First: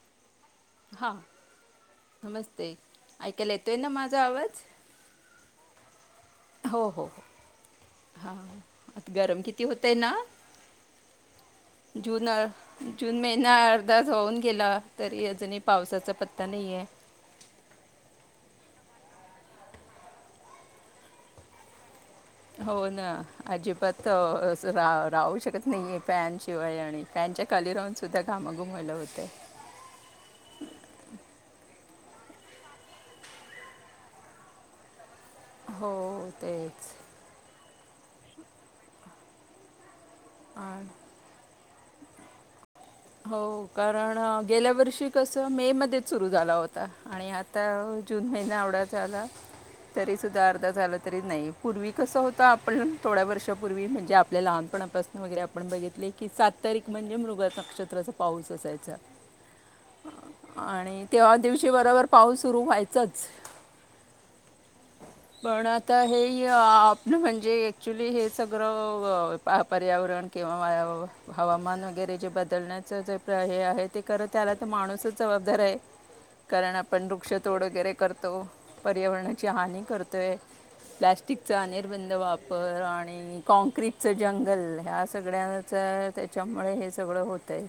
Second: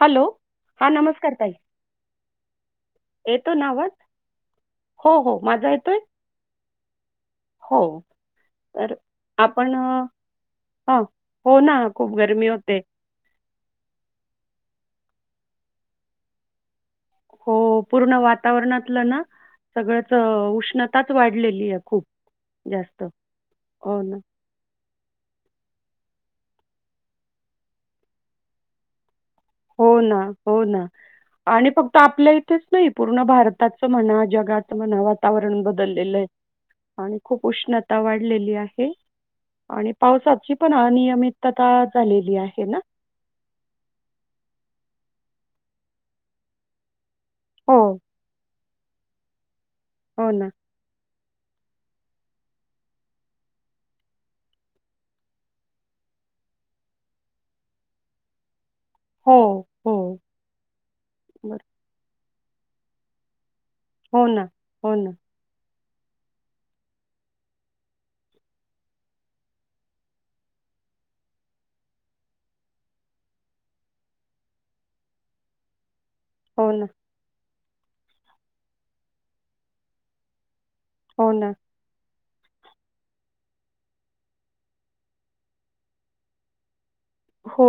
Hello, हा हां नमस्कार ताई. नमस्ते ऐकायला येतो ना येतोय आवाज? माझा आवाज हो हो, माझा येतोय? हो हो हो हा तर हा. गरम किती आपण हुतय अ, ना? हा हो ना खूप जून गरमी होते जून महिना अर्धाच होऊन गेला. तरी अजूनही पावसाचा पत्ता नाहीेये. हो पूर्ण वातावरणातलं ना सगळंच उष्णताच वाढलेली आहे खूप. हो जास्त ना हो अजिबात ना जरा. राहू शकत नाहीये, पॅनशिवाय आणि पॅनच्या खली राहून सुद्धा घामा घुमवलं होते. हो ना हो ना आणि फक्त आपल्या इथेच नाही, पूर्ण भारताचं म्हणा जगाच म्हणा वा वातावरण बदललेलं आहे. हो तेच आणि खूप उष्ण. वाढलेली आहे आणि. पावसाची पण आणि अनियमितता. ता झालेली आहे ना हो कारण गेल्या वर्षी कस मे मध्येच सुरू झाला होता आणि आता हो जून महिना आवडा. झाला. तरी हो ना सुधा अर्धा झालं. तरी नाही पूर्वी कसं होत. आपण थोड्या वर्षापूर्वी म्हणजे, आपल्या लहानपणापासून वगैरे आपण बघितले की, सात तारीख म्हणजे मृग नक्षत्र. त्राचा पाऊसच असा आहे. चाल हो हो आ आ आ आणि तेव्हा दिवशी बरोबर. पाऊस सुरू व्हायचंच. हो ना हो ना. तर हे आपलं म्हणजे ॲक्च्युली हे सगळं, पर्यावरण किंवा हवामान वगैरे जे बदलण्यात. हे आहे. ते करत त्याला तर माणूसच जबाबदार आहे. हो कारण ना, आपण वृक्ष. तोड वगैरे करतो पर्यावरणाची हानी करतोय. हो प्लाॅस्टिक ना. चा अ निर्बंध वाप बर आणि कॉँक्रीटच जंगल ह्या सगळ्यांच त्याच्यामुळे हे सा सगळं होतय. हो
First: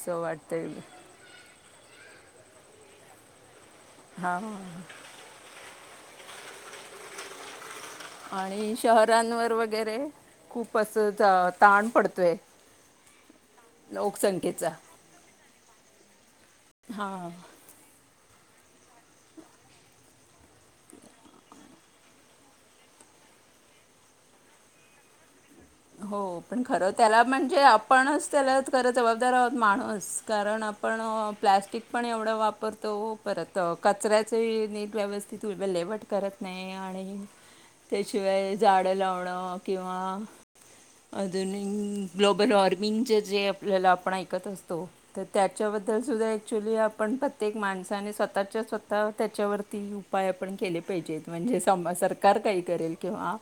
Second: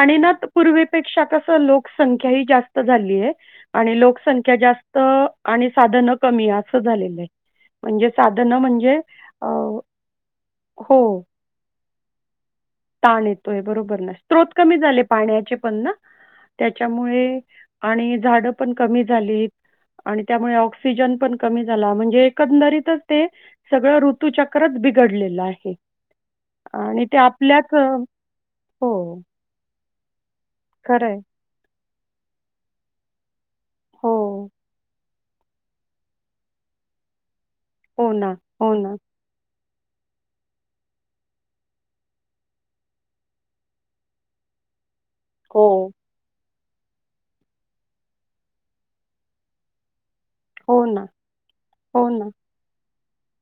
आणि ना त पूर्वीपेक्षा कस लोकसंख्या ही जास्त झा झालीय. आणि हां लोकसंख्या जास्त आणि साधन कमी अस झालेलंय आणि शहरांवर वगैरे खूप हो, असं ताण पडत ते ताण येतोय बरोबर ना स्त्रोत कमी झाले पाण्याचे पण ना हां त्याच्यामुळे आणि झाड पण कमी झालीत आणि त्यामुळे ऑक्सिजन पण कमी झाला म्हणजे एकंदरीतच ते सगळं ऋतूचक्रच बिघडलेलं आहे. हो पण खर आणि ते त्याला म्हणजे आपल्याच अ, आपणच त्याला खरं हो, जबाबदार आहोत माणूस [inaudible] कारण आपण खरं आहे. प्लॅस्टिक पण एवढं वापरतो परत त हो. कचऱ्याचे नीट व्यवस्थ ति तू विल्हेवाट करत नाही आणि हो ना, त्याशिवाय हो झाडं ना. लावणं किंवा अधुनिंग ग्लोबल वॉर्मिंगचे जे आपल्याला आपण ऐकत असतो तर हो. त्याच्याबद्दल सुद्धा एक ॲक्च्युली आपण प्रत्येक माणसाने स्वतःच्या स्वतः त्याच्यावरती उपा उपाय आपण केले हो ना, पाहिजेत म्हणजे सम हो ना, सरकार काही करेल किंवा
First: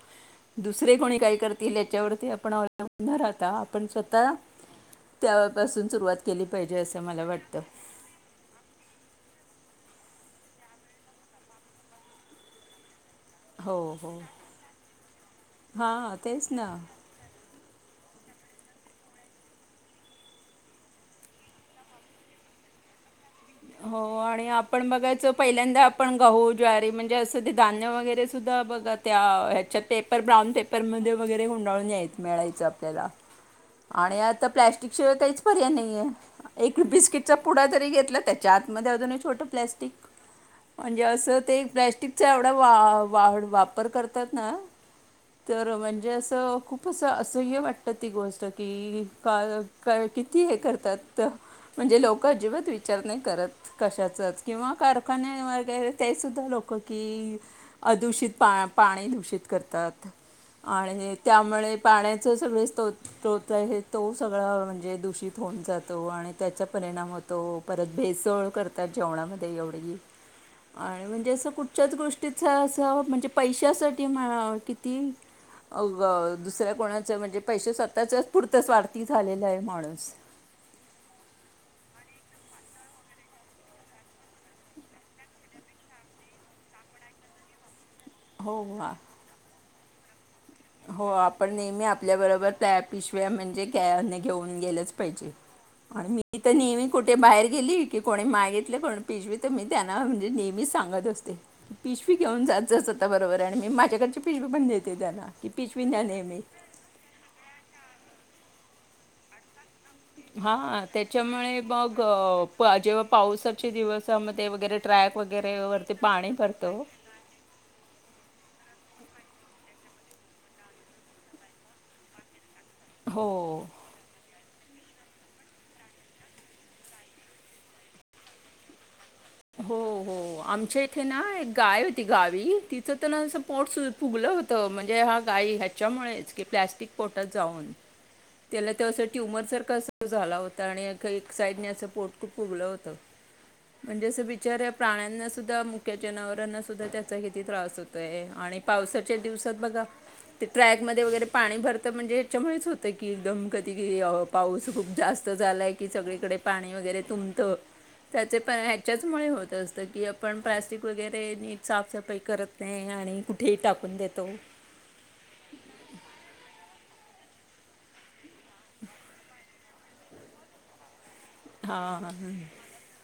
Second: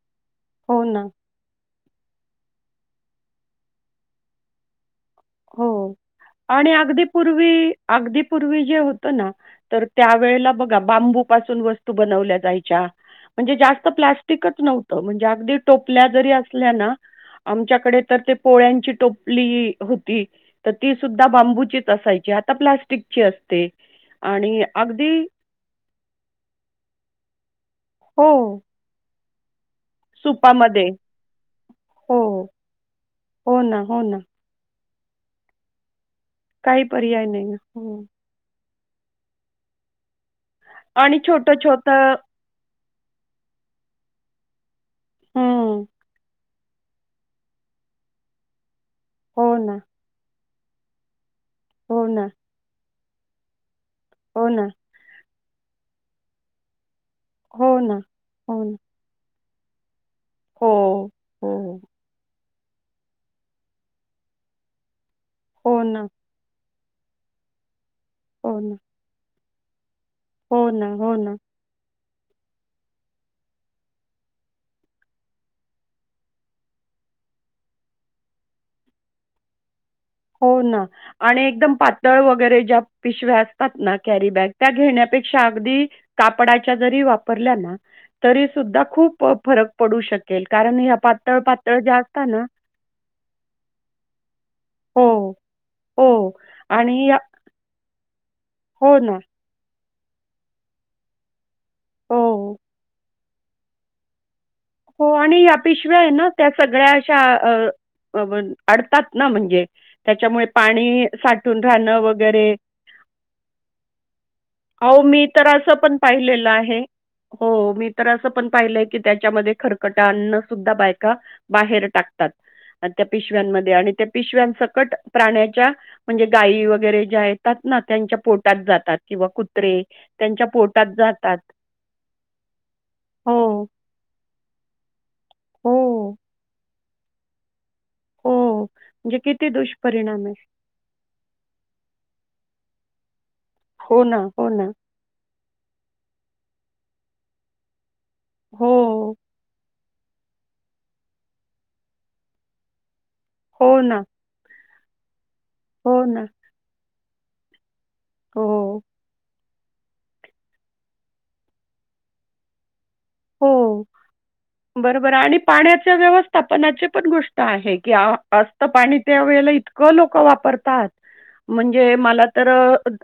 हो दुसरे ना, कोणी काय करत तील याच्यावरती आपण [unintelligible] आपण स्वतः हो त्यापासून सुरुवात केली आणि पाहिजे असं अगदी मला पूर्वी वाटतं अगदी पूर्वी जे होत ना तर त्या वेळेला बघा बांबू पासून वस्तू बनवल्या जायच्या म्हणजे हो जास्त हो प्लास्टिकच नव्हत म्हणजे अगदी टोपल्या हां जरी तेच असल्या ना आमच्याकडे तर ते पोळ्यांची टोपली हो ती तर ती सुद्धा बांबूचीच असायची आता प्लास्टिकची असते हो आणि आपण बघायचो पहिल्यांदा आपण गहू ज्वारी म्हणजे अस ते धान्य वगैरे हो, सुद्धा बघत त्या ह्याच्यात पेपर ब्राऊन सुपामध्ये. पेपरमध्ये वगैरे गुंडाळून याय हो, मिळायचा आपल्याला हो ना, हो ना. आणि आता प्लस्टिक त्याशिवाय काहीच पर्याय नाहियेत एक काही पर्याय बिस्किटचा नाही. पुडा जरी हो. घेतला त्या त्यातमध्ये अजूनही छोटं प्लाॅस्टिक म्हणजे आणि असं ते छोटं-छोटं प्लस्टिकचा एवढा वा वाढ वापर करतात ना तर हं. म्हणजे असं खूप तसं असं हे वाटतं ती गोष्ट की का हो ना, का किती किती हे करतात त म्हणजे हो ना, लोक अजिबात विच विचार नाही करत कशाचच हो ना, किंवा कारखान्यावर ते ते सुद्धा लोक की हो ना, अदूषित हो पा ना. पाणी दूषित. करतात. हो, आणि हो. त्यामुळे पाण्याच सगळे हे तो तो सगळा म्हणजे दूषित. थोन हो ना, जातो आणि त्याच्यात. परिणाम होतो. परत, भेसळ हो ना, करतात जेवणामध्ये. ते एवढी हो ना, आणि हो म्हणजे ना, असं कुठच्याच गोष्टी त्याचं असं म्हणजे पैशासाठी म्हणा किती अग दुसऱ्या कोणाचं म्हणजे पैसे स्वतःच्याच पुरते स्वार्थी झालेला आहे माणूस. हो ना आणि एकदम पातळ वगैरे ज्या पिशव्या असतात ना कॅरी बॅग त्या घेण्यापेक्षा अगदी कापडाच्या जरी वापरल्या ना तरी हो सुद्धा आ- खूप फरक पडू शक हो आपण नेहमी आपल्या ना बरोबर प पिशव्या म्हणजे क घेऊन गेले हो, पाहिजे आणि हो. मी तर नेहमी आणि कुठे या बाहेर गेली? की कोणी माय घेतले हो पण ना. पिशवी तर मी त्यांना म्हणजे नेहमीच सांगत असते. पिशवी घेऊन हो. जात जा सतत. बरोबर आणि मी माझ्याकड पिशवी बन देते हो त्यांना. आणि या पिशव्या आहे ना त्या सगळ्या अशा अ अडतात ना म्हणजे. त्याच्यामुळे हा पाणी त्याच्यामुळे साठून मग राहणं वगैरे. जेव्हा पावसाचे दिवसमध्ये वगैरे अहो ट्रक मी तर वगैरे असं वरती पण पाणी पाहिलेलं भरतो. आहे कि त्याच्यामध्ये खरकटांना सुद्धा बायका बाहेर टाकतात. त्या हो. पिशव्यांमध्ये आणि त्या पिशव्यांच कट प्राण्याच्या म्हणजे गायी वगैरे ज्या येतात ना त्यांच्या पोटात जातात. किंवा हो कुत्रे हो. त्यांच्या आमच्या पोटात इथे ना जातात. एक गाय होती गावी तिच तर हो, पोट फुगलं हो त म्हणजे हा गायी ह्याच्या हो, मुळेच की प्लास्टिक पोटांत जाऊन हो. त्याला ते असं म्हणजे ट्युमर किती सारखा अस दुष्परिणाम झाला आहे. होता आणि एक साईडने असं पोट खूप फुगलं होत. [inaudible] हो म्हणजे ना, अस हो ना. बिचार्या प्राण्यांना- सुद्धा मुक्या जनावरांना, सुुद्धा त्याचा किती त्रास होतो. ते आणि हो. पावसाच्या दिवसात बघा. ते ट्रॅक मध्ये वगैरे पाणी भरत म्हणजे याच्यामुळेच होतं की. की एकदम कधी हो की ना. यावं पाऊस खूप जास्त. झालंय की हो ना. सगळीकडे पाणी वगैरे. तुंबत. त्याचे हो. पण होत अस की आपण प्लास्टिक वगैरे नीट साफसफाई करत नाही. आणि कुठेही हो टाकून देतो बरोबर आणि पाण्याच्या व्यवस्थापनाचे. पण गोष्ट आहे की आ जास्त पाणी त्यावेेळेला क लोक वापरतात. म्हणजे हां मला तर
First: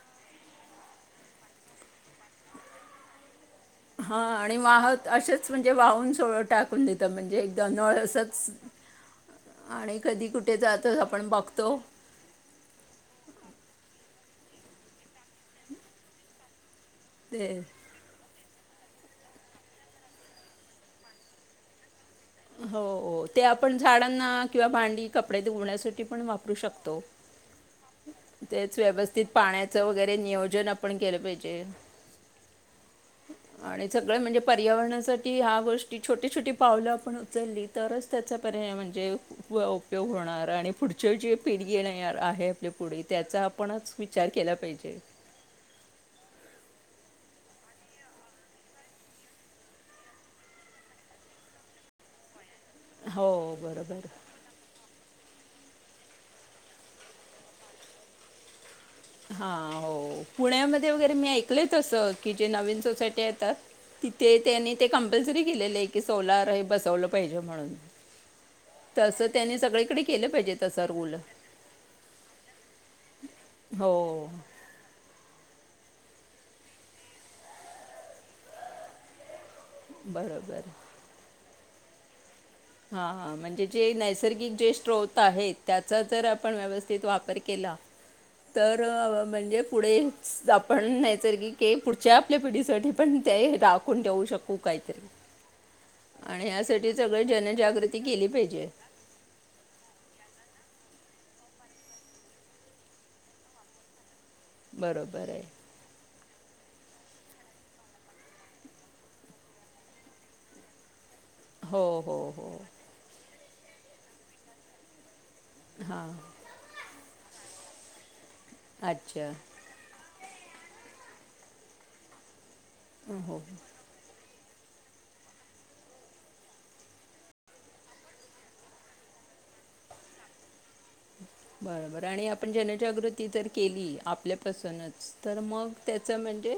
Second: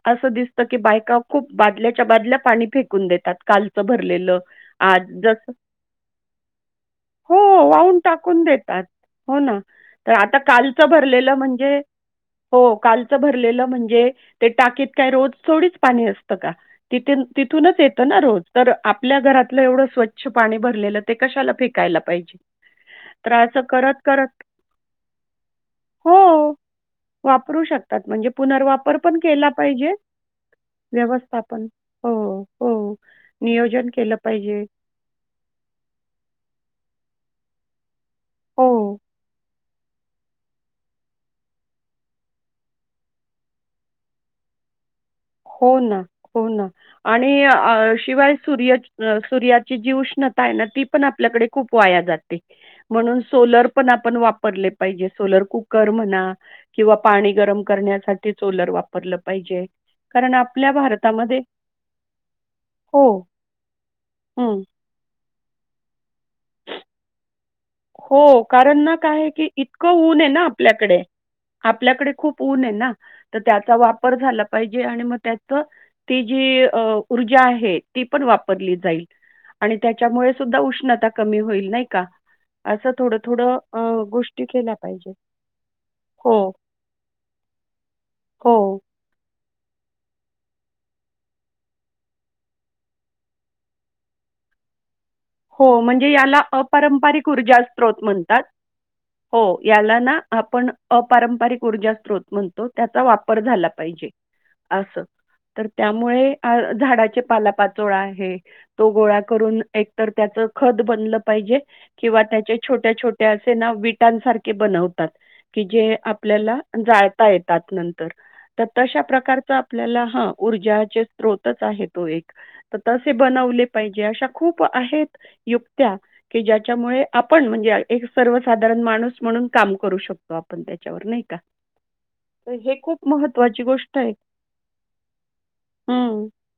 अस दिस इतकं की बायका खूप बादल्याच्या बादल्या पाणी फेकून देतात कालचं हां भरलेलं. आणि वाहत असेच म्हणजे वाहून सोड टाकून देतं हो म्हणजे एकदा नळ वाव्हून टाकून असंच देतात, हो ना आणि कधी आता कुठे कालच जातो भरलेल आपण म्हणजे, बघतो हो कालच भरलेल म्हणजे. ते टाकीत काय रोज थोडीच पाणी असतं का तिथे ते तिथूनच येतं ना रोज तर आपल्या घरात आपलं एवढं स्वच्छ पाणी भरलेलं ते कशाला फेकायला पाहि हो हो ते आपण झाडांना किंवा भांडी, कपडे धुवण्यासाठी हो पण वापरू शकतो. वापरू शकतात म्हणजे तेच पुनर्वापर पण व्यवस्थित केला पाण्याचं पाहिजे वगैरे नियोजन आपण केलं पाहिजे व्यवस्थापन हो हो आणि नियोजन केलं सगळं म्हणजे. पाहिजे पर्यावरणासाठी ह्या गोष्टी छोटी, छोटी पावलं आपण उचलली तरच त्याचा पर्याय हो म्हणजे व. उपयोग होणार आणि पुढचे जे पिढी येणार आहे, आपल्या पुढे त्याचा आपणच विचार केला पाहिजे. हो ना, हो ना आणि शिवाय सूर्य सूर्याची जी उष्णता आहे ना, ती पण आपल्याकडे खूप वाया जाते. म्हणून हो सोलर पण आपण बरोबर वापरले पाहिजे सोलर कु कर म्हणा किंवा पाणी गरम करण्यासाठी सोलर वाप रलं पाहिजे. हां कारण आपल्या पुण्यामध्ये वगैरे मी भारतामध्ये ऐकल त अस की जे नवीन हो, सोसायटी येतात तिथे हं. त्यांनी ते कंपल्सरी गेलेले आहे की सोलार हे बसवलं पाहिजे. म्हणून हो कारण ना तसं काय की त्यांनी सगळीकडे इतकं ऊन केलं आहे ना पाहिजे तसं आपल्याकडे रूल आपल्याकडे खूप ऊन आहे ना. तर त्याचा वापर हो झाला पाहिजे आणि मग ती जी ऊर्जा आहे ती पण वापरली जाईल. आणि त्याच्यामुळे सुद्धा बरोबर उष्णता कमी होईल. नाही का. असं हा थोडं-थोडं म्हणजे अ, जे गोष्टी नैसर्गिक जे केल्या पाहिजेत. स्रोत आहेत त्याचा जर हो, आपण व्यवस्थित वापर केला हो, तर म्हणजे पुढे आपण नैसर्गिक पुढच्या आपल्या पिढीसाठी पण ते राखून ठेऊ शकू काहीतरी. हो म्हणजे याला आणि यासाठी सगळं अपारंपरिक ऊर्जा जनजागृती स्त्रोत केली म्हणतात पाहिजे हो याला ना आपण अपारंपरिक ऊर्जा स्त्रोत म्हणतो त्याचा वापर झाला पाहिजे. अस बरोबर आहे तर त्यामुळे झाडाचे पाला पाचोळा आहे तो गोळा करून एक तर त्याच खत बनलं पाहिजे हो हो किंवा हो त्याच्या छोट्या छोट्या विटांसारखे बनतात. की जे हां आपल्याला जाळता येत. त्यात नंतर तर तशा अच्छा प्रकारच आपल्याला हा ऊर्जाचे होतच आहे तो एक. तर तसे हो बनवले पाहिजे अशा खूप आहेत युत्या की ज्याच्यामुळे आपण म्हणजे एक सर्वसाधारण माणूस म्हणून काम करू शकतो आप बरोबर आणि आपण तर हे खूप जनजागृती जर महत्त्वाची केली गोष्ट आहे. आपल्यापासूनच तर मग त्याच हं. म्हणजे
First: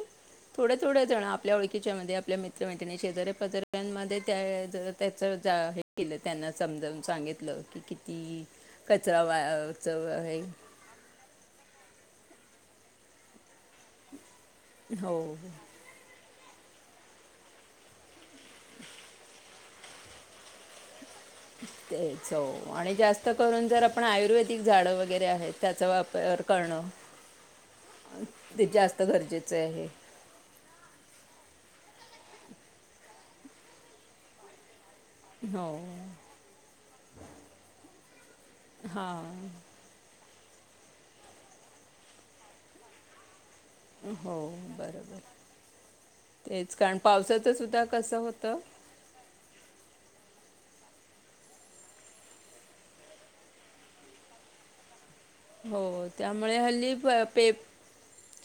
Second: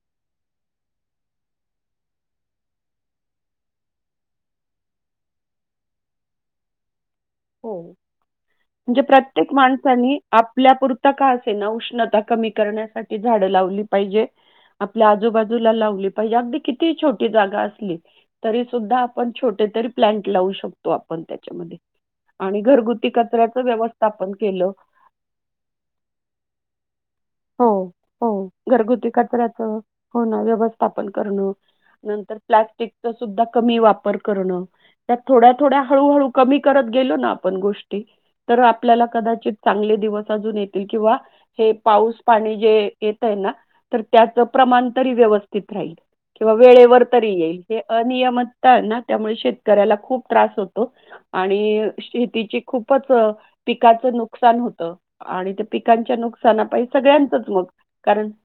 थोड थोड जणं आप आपल्या ओळखीच्यामध्ये आपल्या मित्रमैत्रिणी शेजाऱ्या पाजाऱ्यांमध्ये त्या त्याचं जा हे केलं त्यांना समजावून सांगितलं की हो. किती म्हणजे कधी प्रत्येक माणसानी आपल्यापुरते का असे ना उष्णता कमी करण्यासाठी झाड लावली पाहिजे. आपल्या हो आजूबाजूला लावले. हिजे अगदी किती ही छोटी जागा असली तरी सुद्धा आपण छोट कुठेतरी प्लॅंट लावू शकतो आप पण त्याच्यामध्ये तेच हो आणि घरगुती जास्त कचऱ्याचं करून जर आपण व्यवस्थापन आयुर्वेदिक केलं झाड वगैरे आहेत त्याचा वापर करणं. होय ते होय जास्त घरगुती गरजेचं कचऱ्याचं आहे होण व्यवस्थापन करणं. नंतर प्लॅस्टिक चा सुद्धा कमी वापर करणं- थोड्या हो थोड्या हळू हळू कमी करत केलो ना आपण गोष्टी तर आपल्याला हां कदाचित चांगले दिवस अजून येतील किंवा हे पाऊस पाणी जे येतय ना तर त्याच हो प्रमाण तरी बरोबर व्यवस्थित राहील किंवा तेच कारण वेळेवर तरी पावसाचं येईल. हे सुद्धा कसं होतं अनियमितता ये ना त्यामुळे शेतकऱ्याला खूप त्रास होतो आणि शेतीची खूपच, पिकाचं नुकसान होतं आणि त्या हो पिकांच्या त्यामुळे नुकसाना पाई हल्ली प पे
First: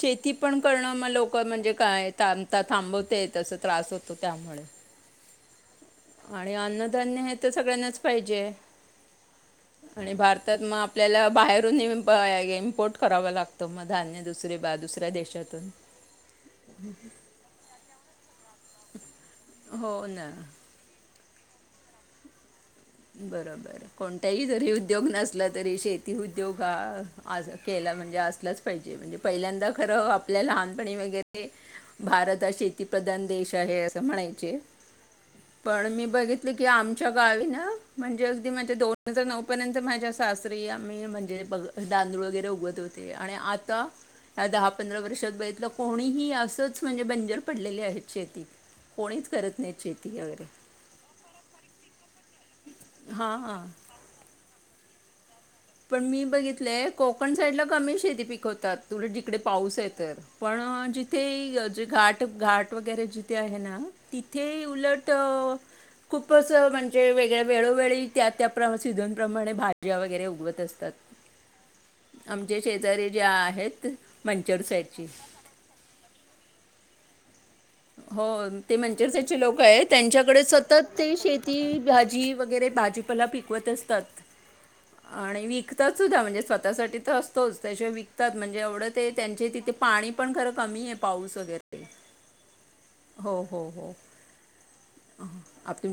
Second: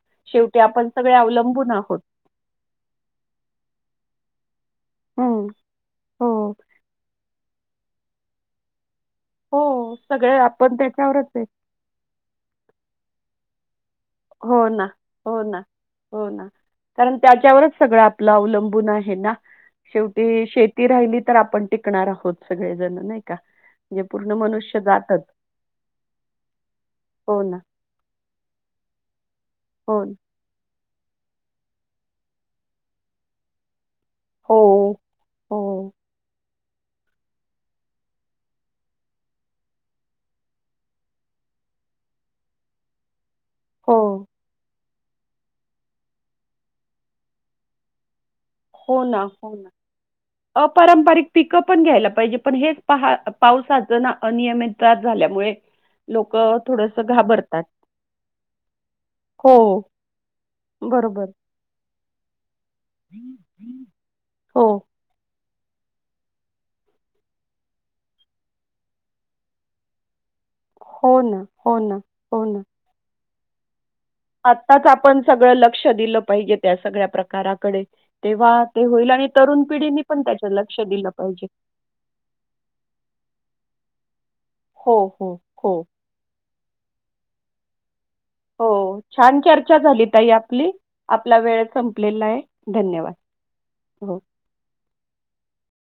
शेती पण आपण करणं सगळे लोक अवलंबून म्हणजे आहोत काय था थांबवते तस त्रास होतो त्यामुळे. होय. आणि अन्नधान्य हे तर सगळ्यांनाच पाहिजे. हो आणि सगळे भारतात आपण मग ते त्याच्यावरच आपल्याला आहे बाहेरून इम्प इम्पोर्ट करावा लागतं. तो म्ह हो ना हो ना हो ना कारण त्याच्यावरच सगळं आपलं अवलंबून आहे ना? हो ना शेवटी शेती राहिली तर आपण टिकणार आहोत. सगळेजण नाही का बरोबर म्हणजे पूर्ण कोणताही जरी मनुष्य उद्योग जातच नसला तरी, शेती उद्योग हा हो आज ना केला म्हणजे असलाच पाहिजे म्हणजे पहिल्यांदा हो खरं ना आपल्या लहान पणी वैगेरे भारत हा शेती प्रधान देश आहे- म्हणायचे हो हो पण मी बघित म्हटल की आमच्या गावी ना म्हणजे अगदी माझ्या दोन हजार नऊ पर्यंत माझ्या सासरी आम्ही म्हणजे तांदूळ वगैरे उगवत होतोया. आणि आता? हो या दहा पंधरा वर्षात बघितलं. कोणीही असंच म्हणजे बंजर पडलेली आहे शेती हो -ना, कोणीच हो- करत नाहीत शेती वगैरे ना अपारंपरिक पिकं पण घ्यायला पाहिजे पण हेच पहा हां हां पावसाचा ना अनियमित त्रास झाल्यामुळे पण मी लोक बघितले, थोडस कोकण घाबरतात साईडला कमी शेती पिकवतात. उलट तिकडे हो पाऊस आहे तर पण बरोबर जिथे घट घाट वगैरे जिथे आहे आहे ना तिथे हो उलट खूप असं म्हणजे वेगळ्यावेगळ्या, वेळोवेळी त्या त्या सिझन प्रमाणे भाज्या वगैरे उगवथ हो ना, हो ना, हो ना ज्या आहेत मंचर आत्ताच साईडची आपण सगळं लक्ष दिलं पाहिजे त्या सगळ्या प्रकाराकडे हो तेव्हा ते मंचचे होईल आणि साईडचे लोक तरुण आहे पिढीने पण त्यांच्याकडे त्याच्यात लक्ष सतत दिलं ते पाहिजे शेती भाजी वगैरे भाजीपला पिकवत असतात हो हो आणि हो विकतात सुद्धा म्हणजे स्वतःसाठी तर असत तोच त्याच्या विक त्यात एवढं हो ते छान त्यांचे तिथे चर्चा झाली पाणी ताई पण खरं आपली कमी आहे पाऊस आपला वेळ वगैरे संपलेला आहे धन्यवाद हो, हो, हो आपण